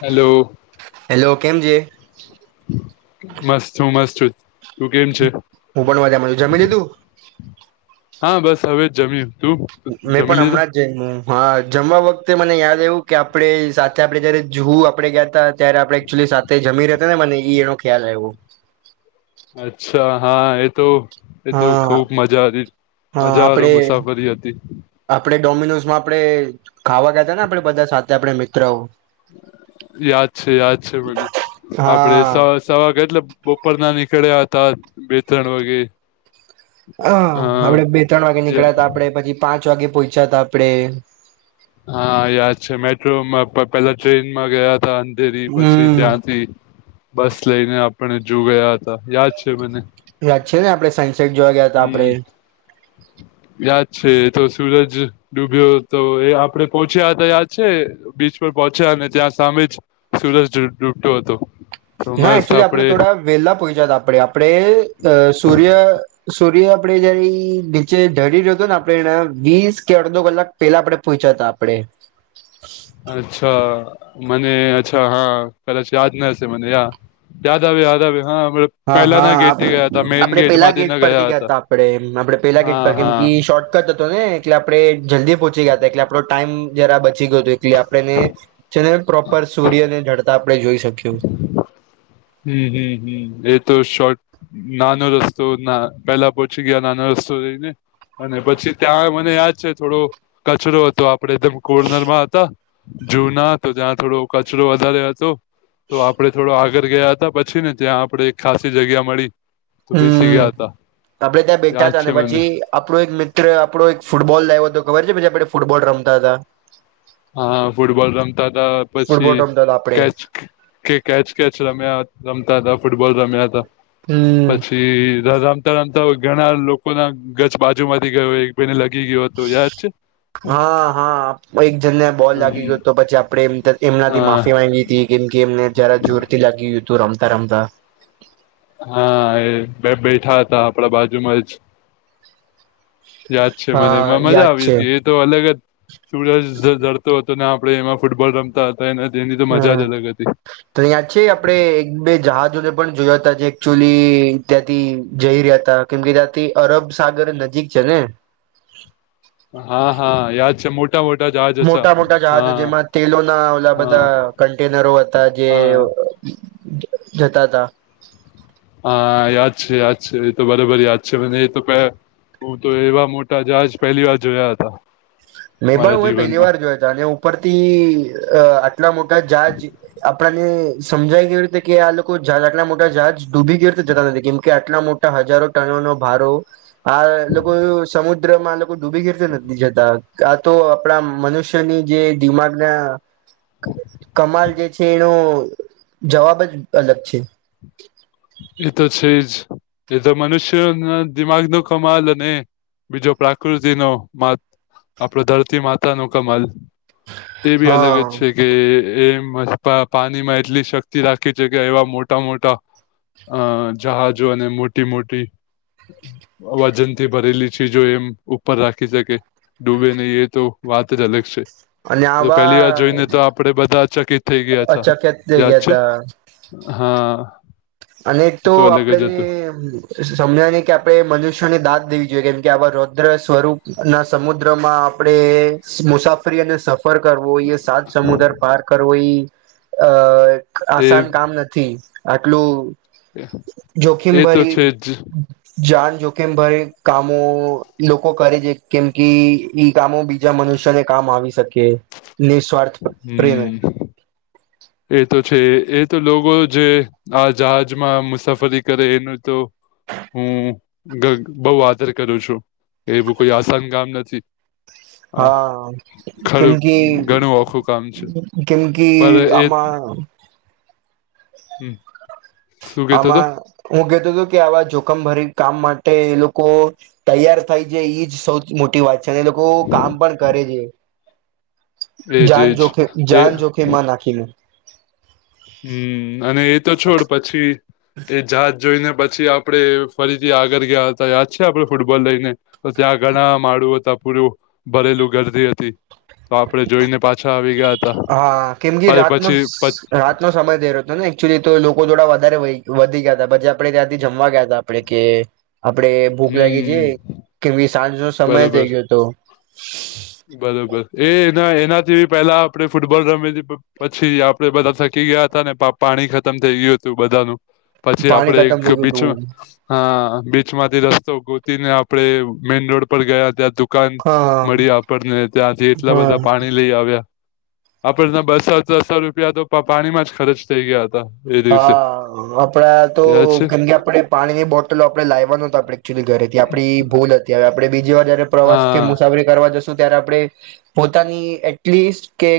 Hello hello કેમ છે મસ છું મસ છું જ હું પણ મજામાં છું જમી લીધુ? હા, બસ હવે જમ્યુ તું? મે જમી પણ લીધું હમણાં જ જયમુ હા, જમવા વખતે મને યાદ આઈવુ કે આપડે સાથે આપડે જયારે ઝૂહુ આપડે ગયા તા ત્યારે આપડે એક્ચુઅલી સાથે જમી રેતા ને એમાં નેહિ એનો ખ્યાલ આયવો. અચ્છા હા એ તો એ તો હા ખૂબ મજા હતી મજા વારો મુસાફરી હતી. આપડે ડોમિનોઝમાં આપડે ખાવા ગયા તાને આપડે બધા સાથે આપડે મિત્રો યાદ છે યાદ છે મને આપડે સ હા છ વાગે એટલે બપોરના નીકળ્યા હતા બે-ત્રણ વાગે. અ હન આપડે બે-ત્રણ વાગે નીકળા યા- તા આપડે પછી પાંચ વાગે પોઈચાતા આપડે. હા યાદ છે મેટ્રોમાં પ પેલો ટ્રેનમાં ગયા તાન ધેરી પછી હમ ત્યાંથી બસ લઈને આપડે જૂ ગયા હતા યાદ છે મને. યાદ છે ને આપડે સાયન્સ હમ્મ. યાદ છે એતો સૂરજ ડૂબ્યો તો એ આપડે પોહોંચ્યા હતા યાદ છે બીચ પર પહોંચ્યા અને ત્યાં સામે જ સુરજ ડૂ-ડૂબતો હતો. તો ના મસ્ત એકચુલી આપડે થોડા વેલા પહોંચ્યા તા આપડે આપડે અ સૂર્ય સૂર્ય આપડે જયારે નીચે ઢળી રયો તો ન આપડે એના વીસ કે અડધો કલાક પેલા આપડે પોયચા તા આપડે અચ્છા મને અચ્છા હા કદાચ યાદ નથી મને યા યાદ આયવુ યાદ આયવુ હા. હા હા પેલાના ગેટથી ગયા હતા મેઈન આપ-આપડે પેલા માંથી ગેટ ના પરથી ગયા હતા ગયાતા આપડે આપડે પેલા ગેટ હા પર કેમ હા કે ઈ શોર્ટ કટ હતો ને એટલે આપડે જલ્દી પહોંચી ગયા તા એટલે આપડો ટાઈમ જરા બચી ગયો તો એટલે આપડને છે ને પ્રોપર સૂર્યને ઢડતા આપડે જોઈ શકીયું હમ્મ હમ્મ હમ્મ એ તો શોટ નાનો રસ્તો ના પહેલા પહોચી ગયા નાનો રસ્તો રઈને અને પછી ત્યાં મને યાદ છે થોડો કચરો હતો આપ આપડે કોર્નરમાં હતા જૂના તો ત્યાં થોડો કચરો વધારે હતો તો આપડે થોડો આગળ ગયા હતા પછી ને ત્યાં આપડે એક ખાાસી જગ્યા મળી તો બેસી હમ્મ ગયા હતા આપડે ત્યાં બેઠા યાદ હતા છે અને મને પછી આપણો એક મિત્ર આપણો એક ફૂટબોલ લાવ્યો હતો ખબર છે પછી આપણે ફૂટબોલ રમતા હતા હા ફૂટબોલ રમતા હતા ફૂટબોલ પછી રમતા હતા આપડે કેચ કે કેચ કેચ રમ્યા રમતા હતા ફૂટબોલ રમ્યા હતા. હમ્મ. એ રમતા રમતા હોય ઘણા લોકો ના ગજ બાજુ માંથી ગયો હોય કોને લગી ગયો હતો યાદ છે હા હા એક જણ ને બોલ લાગી ગયો તો પછી આપડે એમ એમનાથી હા માફી માંગી હતી કેમ કે એમને જરા જોરથી લાગી ગયું હતું રમતા રમતા હા એ બે બેઠા હતા આપડા બાજુમાં જ યાદ છે મને હા મજા યાદ આવી છે હતી એ તો અલગ જ સુરજ ડતો હતો ને આપડે એમાં ફૂટબોલ રમતા હતા તો એને તેની તો મજા જ હમ અલગ હતી. તો અયા યાદ છે આપડે એક બે જહાજોને પણ જોયા તા જે એકચુઅલી ત્યાંથી જઈ રહ્યા હતા કેમ કે ત્યાથી અરબ સાગર નજીક છે ને હા હા યાદ છે મોટી ઇતના વડા જહાજ હતા મોટા મોટા હા જહાજો જેમાં તેલોના ઓલા હા બધા કન્ટેનરો હતા જે હા જતા તા હા યાદ છે યાદ છે એ તો બરાબર યાદ છે મને એ તો પ હું તો એવા મોટા જહાજ પહેલી વાર જોયા હતા. મે મારા પણ પહેલી જીવનમાં વાર જોયા તા અને ઉપરથી અ એટલા મોટા જહાજ આપણાને સમજાઈ કેવી રીતે કે આ લોકો જહા આટલા મોટા જહાજ ડૂબી કેવી રીતે જતા નથી કેમ કે આટલા મોટા હજારો ટનો નો ભારો આ લોકો સમુદ્રમાં ડૂબી [unintelligible] તો નથી જતા આ તો આપણા મનુષ્યની જે દિમાગના કમાલ જે છે એનો જવાબ જ અલગ છે. એ તો છે જ એ તો મનુષ્યના દિમાગનો કમાલ અને બીજો પ્રકૃતિનો મા આપડો ધરતી માતાનું કમાલ. તે બી અલગ હા જ છે. કે એ પાણીમાં એટલી શક્તિ રાખે છે કે એવા મોટા મોટા અ જહાજો અને મોટી મોટી વજન થી ભરેલી ચીજ એમ ઉપર રાખી શકે. ડૂબે નહી એ તો વાત જ અલગ છે. અને આવા પેલી વાર જોઈને તો આપડે બધા ચકિત થઈ ગયા છે અચકત થઈ યાદ ગયા છે. તા હા. અને એક એ તો અલગ આપડે જ ને હતું સમજાય નહી કે આપડણે મનુષ્યને દાંત દેવી જોઈએ કેમ કે આવા રોદ્ર સ્વરૂપના સમુદ્રમાં આપડે મુસાફરી અને સ સફર કરવો એ સાત સમુદ્ર પાર કરવો એ અ એ આસાન કામ નથી આટલું જોખિમ એ તો ભરી છે જ જાન જોખિમ ભરીને કામો લોકો કરે છે કેમ કે ઈ કામો બીજ બીજા મનુષ્યને કામ આવી શકે નિસ્વાર્થ પ્રેમે હમ એ તો છે એ તો લોકો જે આ જહાજમાં મુસાફરી કરે એનું તો હું બહું આદર કરું છું એવું કોઈ આસાન કામ નથી. આ હા કેમ ખરું કે ઘણું ઓખું કામ છે કેમ કી પર એ આમાં હમ. શું કેતો હતો આમાં હું કેતો હતો કે આવા જોખમ ભરી કામ માટે એ લોકો તૈયાર થાય છે એજ સૌથી મોટી વાત છે અને લોકો કામ પણ કરે છે. [inaudible] એજ એજ એ જાન જ જોખીમ એ જાન જોખીમાં નાખીને. હમ અને એતો છોડ પછી એ જાત જોઈને પછી આપ આપણે ફરીથી આગળ ગયા હતા યાદ છે આપડણે ફૂટબોલ લઈને? ત્યાં ઘણા માળું હતા પૂરું ભરેલું ગરદી હતી. તો આપડે જોઈને પાછા આવી ગયા હા કેમ કે હતા રાતનો પછી રાતનો સમય થઈ રહ્યો હતો ને એકચુલી તો લોકો થોડા વધારે વધી ગયા હતા પછી આપડે ત્યાંથી જમવા ગયા હતા આપડે કે આપડે ભૂખ લાગી છે હમ કેમ કે સાંજ નો સમય બરોબર થઈ ગયો હતો. બરોબર એના એનાથી પેલા આપડે ફૂટબોલ રમેલી પછી આપે બધા થથકી ગયા હતા ને પાણી ખતમ થઈ ગયું હતું બધાનું. પછી પાણી આપડે ખતમ એક થઈ ગયું હતું બીચમાં હા બીચમાંથી રસ્તો ગોતીને આપડે મેઈન રોડ પર ગયા ત્યાં દુ દુકાન મળી હા આપણને ત્યાંથી એટલા હા બધા પાણી લઈ આવ્યા આપણ બસો ત્રસો રૂપિયા તો પાણીમાં જ ખર્ચ થઈ ગયા હતા. એ દિવસે હા આપડા તો યાદ છે કેમ કે આપડે પાણીની બોટલો આપડે લાવયા નોતા આપડે [unintelligible] ઘરે હતી આપણી ભૂલ હતી હવે આપણે બીજી વાર જયારે પ્રવાસ કે હા મુસાફરી કરવા જશું ત્યારે આપણે પોતાની એટલીસ્ટ કે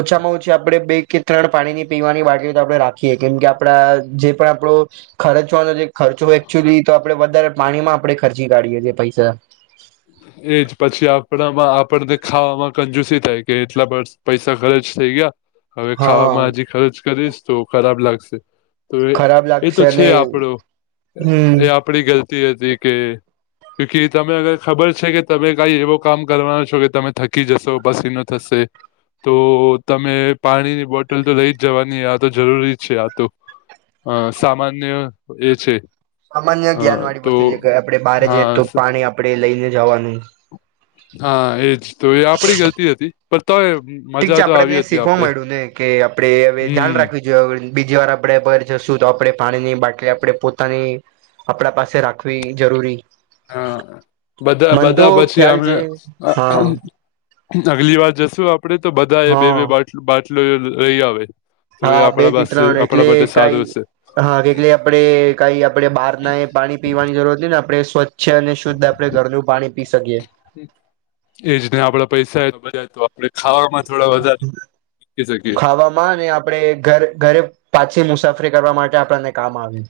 ઓછામાં ઓછી આપડે બે કે ત્રણ પાણીની પીવાની બાટલીઓ તો આપડે રા ખીએ કેમ કે આપડા જે પણ આપડો ખર્ચવાનો જે ખર્ચો હોય એકચુલી તો આપડે વધારે પાણી માં આપડે ખર્ચી કાઢીએ છીએ પૈસા. એ હે. એજ પછી આપણામાં આપણને ખાવામાં કંજુસી થાય કે એટલા બર્ષ પૈસા ખર્ચ થઈ ગયા હવે હા ખાવામાં હજી ખર્ચ કરીશ તો ખરાબ લાગશે. તો એ ખરાબ એ તો લાગશે છે અને આપડો હમ અહ એ આપ પડી ગલતી હતી કે ક્યુકી તમે અગર ખબર છે કે તમે કાઈ એવો કામ કરવાનો છો કે તમે થકી જશો પસીનો થશે તો તમે પાણીની બોટલ તો લઈ જ જવાની આ તો જરૂરી છે આ તો. અહ સામાન્ય એ છે સામાન્ય અ જ્ઞાન વાળી તો વસ્તુ છે કે આપડે બહારે જઈ હા તો પાણી આપડે લઈને જવાનું. હા એજ તો એ આપડી ગલતી હતી પર તો એ ઠીક છે આપડને શીખવા મળમાંડ્યું ને કે આપડે હવે ધ્યાન હમ રાખવી જો બીજી વાર આપડે પગર જશું તો આપડે પાણીની બાટલી આપડે પોતાની આપડા પાસે રાખવી જરૂરી હા, બધા મન તો બધા પછી ખ્યાલ આમને છે અહ હા હમ્મ અગલી વાર જશું આપડે તો બધા એ બે હા બે બેટ બાટલો લઈ આવે. તો હા, એ બે આપણા થી પાસે ત્રણ આપણા એટલે માટે કઈ સારું હશે હા, કેટલે આપડે કઈ આપડે બહાર ના એ પાણી પીવાની જરૂર હો ને આપડે સ્વચ્છ છે અને શુદ્ધ આપડે ઘરનું પાણી પી શકીએ. એજ ને આપડા પૈસા તો બધા તો આપડે ખાવામાં થોડા વધારે મૂકી શકીએ ખાવામાં અને આપડે ઘર ઘરે પાછી મુસાફરી કરવા માટે આપડા ને કામ આવે.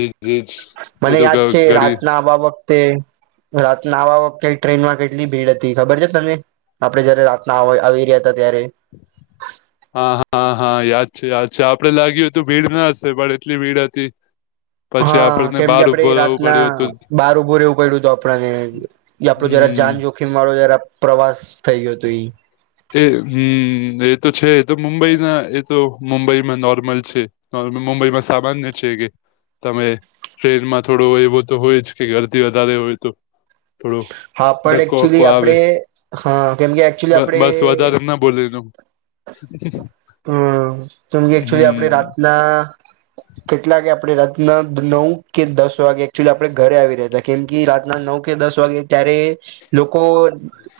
એજ એજ એ મને તો યાદ ગ છે ઘડી રાતના આ બાબા તે રાતના આ વખતે ટ્રેન માં કેટલી ભીડ હતી ખબર છે તને? આપડે જયારે રાતના આવા આવી રહ્યા હતા ત્યારે. હા હા હા યાદ છે યાદ છે આપડે લાગ્યું હતું ભીડ ના હશે પણ એટલી ભીડ હતી પછી હા, આપણને કેમ કે બહાર આપડે ઉભો રહેવું રાતના પડ્યું હતું બાર ઉભું એવું પડ્યું હત આપડાને ઈ આપડો જરા હમ જાન જોખીમ વાળો જરા પ્રવાસ થઈ ગયો હતો ઈ. તે હમ્મ એ તો છે તો મુંબઈના એ તો મુંબઈમાં નોર્મલ છે. અહ મુંબઈમાં સામાન્ય છે કે. તમે ટ્રેનમાં થોડો એવો તો હોય જ કે ગરદી વધારે હોય તો થોડો હા, પણ ધક્કો વક્કો એકચુલી આવે આપડે હા કેમકે બ એકચુલી આપડે બસ વધારે ના બોલ્યું તું. હમ્મ તમ એક્ચુલી આપડે રાતના કેટલા કે આપડે રાતના નવ કે દસ વાગે એકચુલી આપડે ઘરે આવી રયતા. કેમ કે રાતના નવ કે દસ વાગે ત્યારે લોકો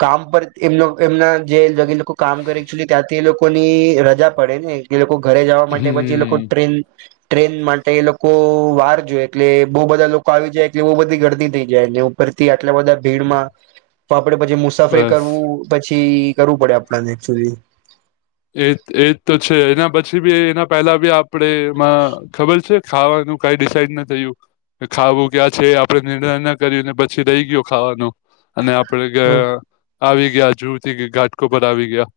કામ પર એમ એમના જે લોકો કામ કરે છે ત્યાંથી એ લોકોની રજા પડે ને એ લોકો ઘરે જવા માટે પછી એ લોકો હમ ટ્રેન ટ્રેન માટે એ લોકો વાર જો એટલે બો બધા લોકો આવી જાય એટલે બો બધી ગરદી થઈ જાય એને ઓ પરતી આટલા બધા ભીડમાં તો આપડે પછી મુશ સફે બસ કરવું પછી કરવું પડે આપડા એકચ્યુલી. એ એજ તો છે એના પછી બી એના પહેલા બી આપડે એમાં ખબર છે ખાવાનું કઈ ડિસઇડ ના થયું ખાવું ક્યાં છે આપડે નિર્ણય ના કર ને પછી રહી ગયો ખાવાનો. અને આપડે ગા આવી ગયા જુહુ થી ઘાટ ગોપર આવી ગયા.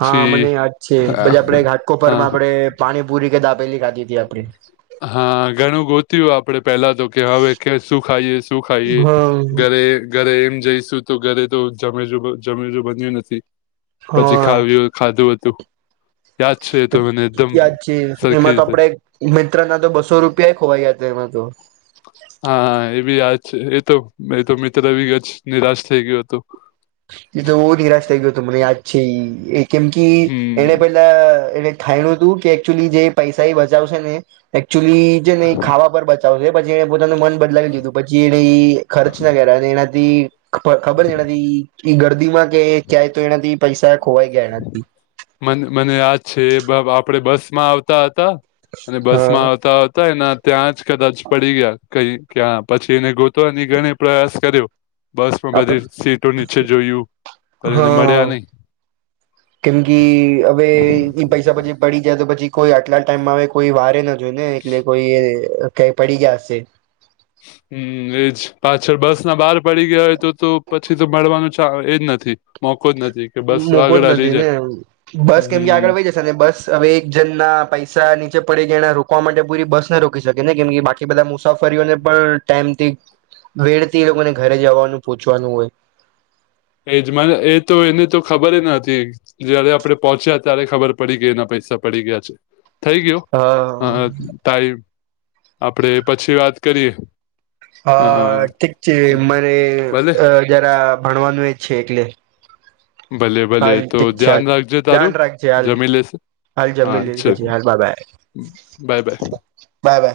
હા, મને યાદ છે પછી હા આપડે ઘાટ હા કોપરમાં આપડે પાણીપુરી કે દાબેલી ખાધી હતી આપે. હા, ઘણું ગોત્યું આપડે પેલા તો કે હવે કે શું ખાઈએ શું ખાઈએ હા ઘરે ઘરે એમ જઈશું તો ઘરે તો જમેજ જમેજું બન્યું નથી પછી હા ખાવ્યું હોય ખાધું હતું. યાદ છે એ તો મને એકદમ યાદ છે સરખી એમાં તો રીતે આપડે મિત્ર ના તો બસો રૂપિયા ખોવાઈ ગયા હતા એમાં તો હા એ બી યાદ છે એ તો એ તો મિત્ર બી નિરાશ થઈ ગયું હતું એ તો બોજ નિરાશ થઇ ગયો હતો મને યાદ છે એ કેમ કે એને હમ પેલા એને થાય રુ દુ એકચુલી જે પૈસા બચાવશે ને એકચુલી જે ને ખાવા ઉપર બચાવશે પછી એને પોતાનું મન બદલાવી દીધું પછી એને ખર્ચ ના કર્યા એનાથી ખબર છે એ એનાથી ગર્દીમાં કે ક્યાય તો એનાથી પૈસા ખોવાઈ ગયા એનાથી મને મને યાદ છે એ આપડે બસ માં આવતા હતા અને બસ માં હા આવતા આવતા એના ત્યાં જ કદાચ પડી ગયા કઈ ક્યાં પછી એને ગોતવા નીકળવાનો પ્રયાસ કર્યો બસ માં આપ બધી સીટો નીચે જોયું પણ એને હા મળ્યા નઈ કેમ કે હવે પૈસા પછી પડી જાય તો પછી કોઈ આટલા ટાઈમમાં હોય કોઈ વારે ન જોય ને એટલે કોઈ કઈ પડી ગયા હશે હમ્મ એજ પાછળ બસ ના બહાર પડી ગયા હોય તો તો પછી તો મળવાનું અચ્છા એજ નથી મોકો જ નથી કે બસ મોકો જ આગળ હાલી નથી જાય ને બસ કેમ કે હમ આગળ વય જાય અને બસ હવે એક જન ના પૈસા નીચે પડી ગયા એના રોકવા માટે પૂરી બસ ને રોકી શકે ને કેમ કે બાકી કે બધા મુસાફરીઓને પણ ટાઈમથી વેડથી એ લોકોને ઘરે જવાનું પોહચવાનું હોય એજ મને એ તો એને તો ખબર નોતી જયારે આપડે પહોંચ્યા ત્યારે ખબર પડી ગઈ એના પૈસા પડી ગયા છે. થઈ ગયો હ હા ટાઈમ આપણેે પછી વાત કરીએ અ હા ઠીક છે મરે ભલે જરા ભણવાનું એ છે એટલે ભલે ભલે હાલ તો ઠીક છે ચાલ ધ્યાન રાખજે ધ્યાન તારું રાખજે હાલ જમી લેશે હાલ હા જમી લી ચલ પછી હાલ bye bye bye bye bye by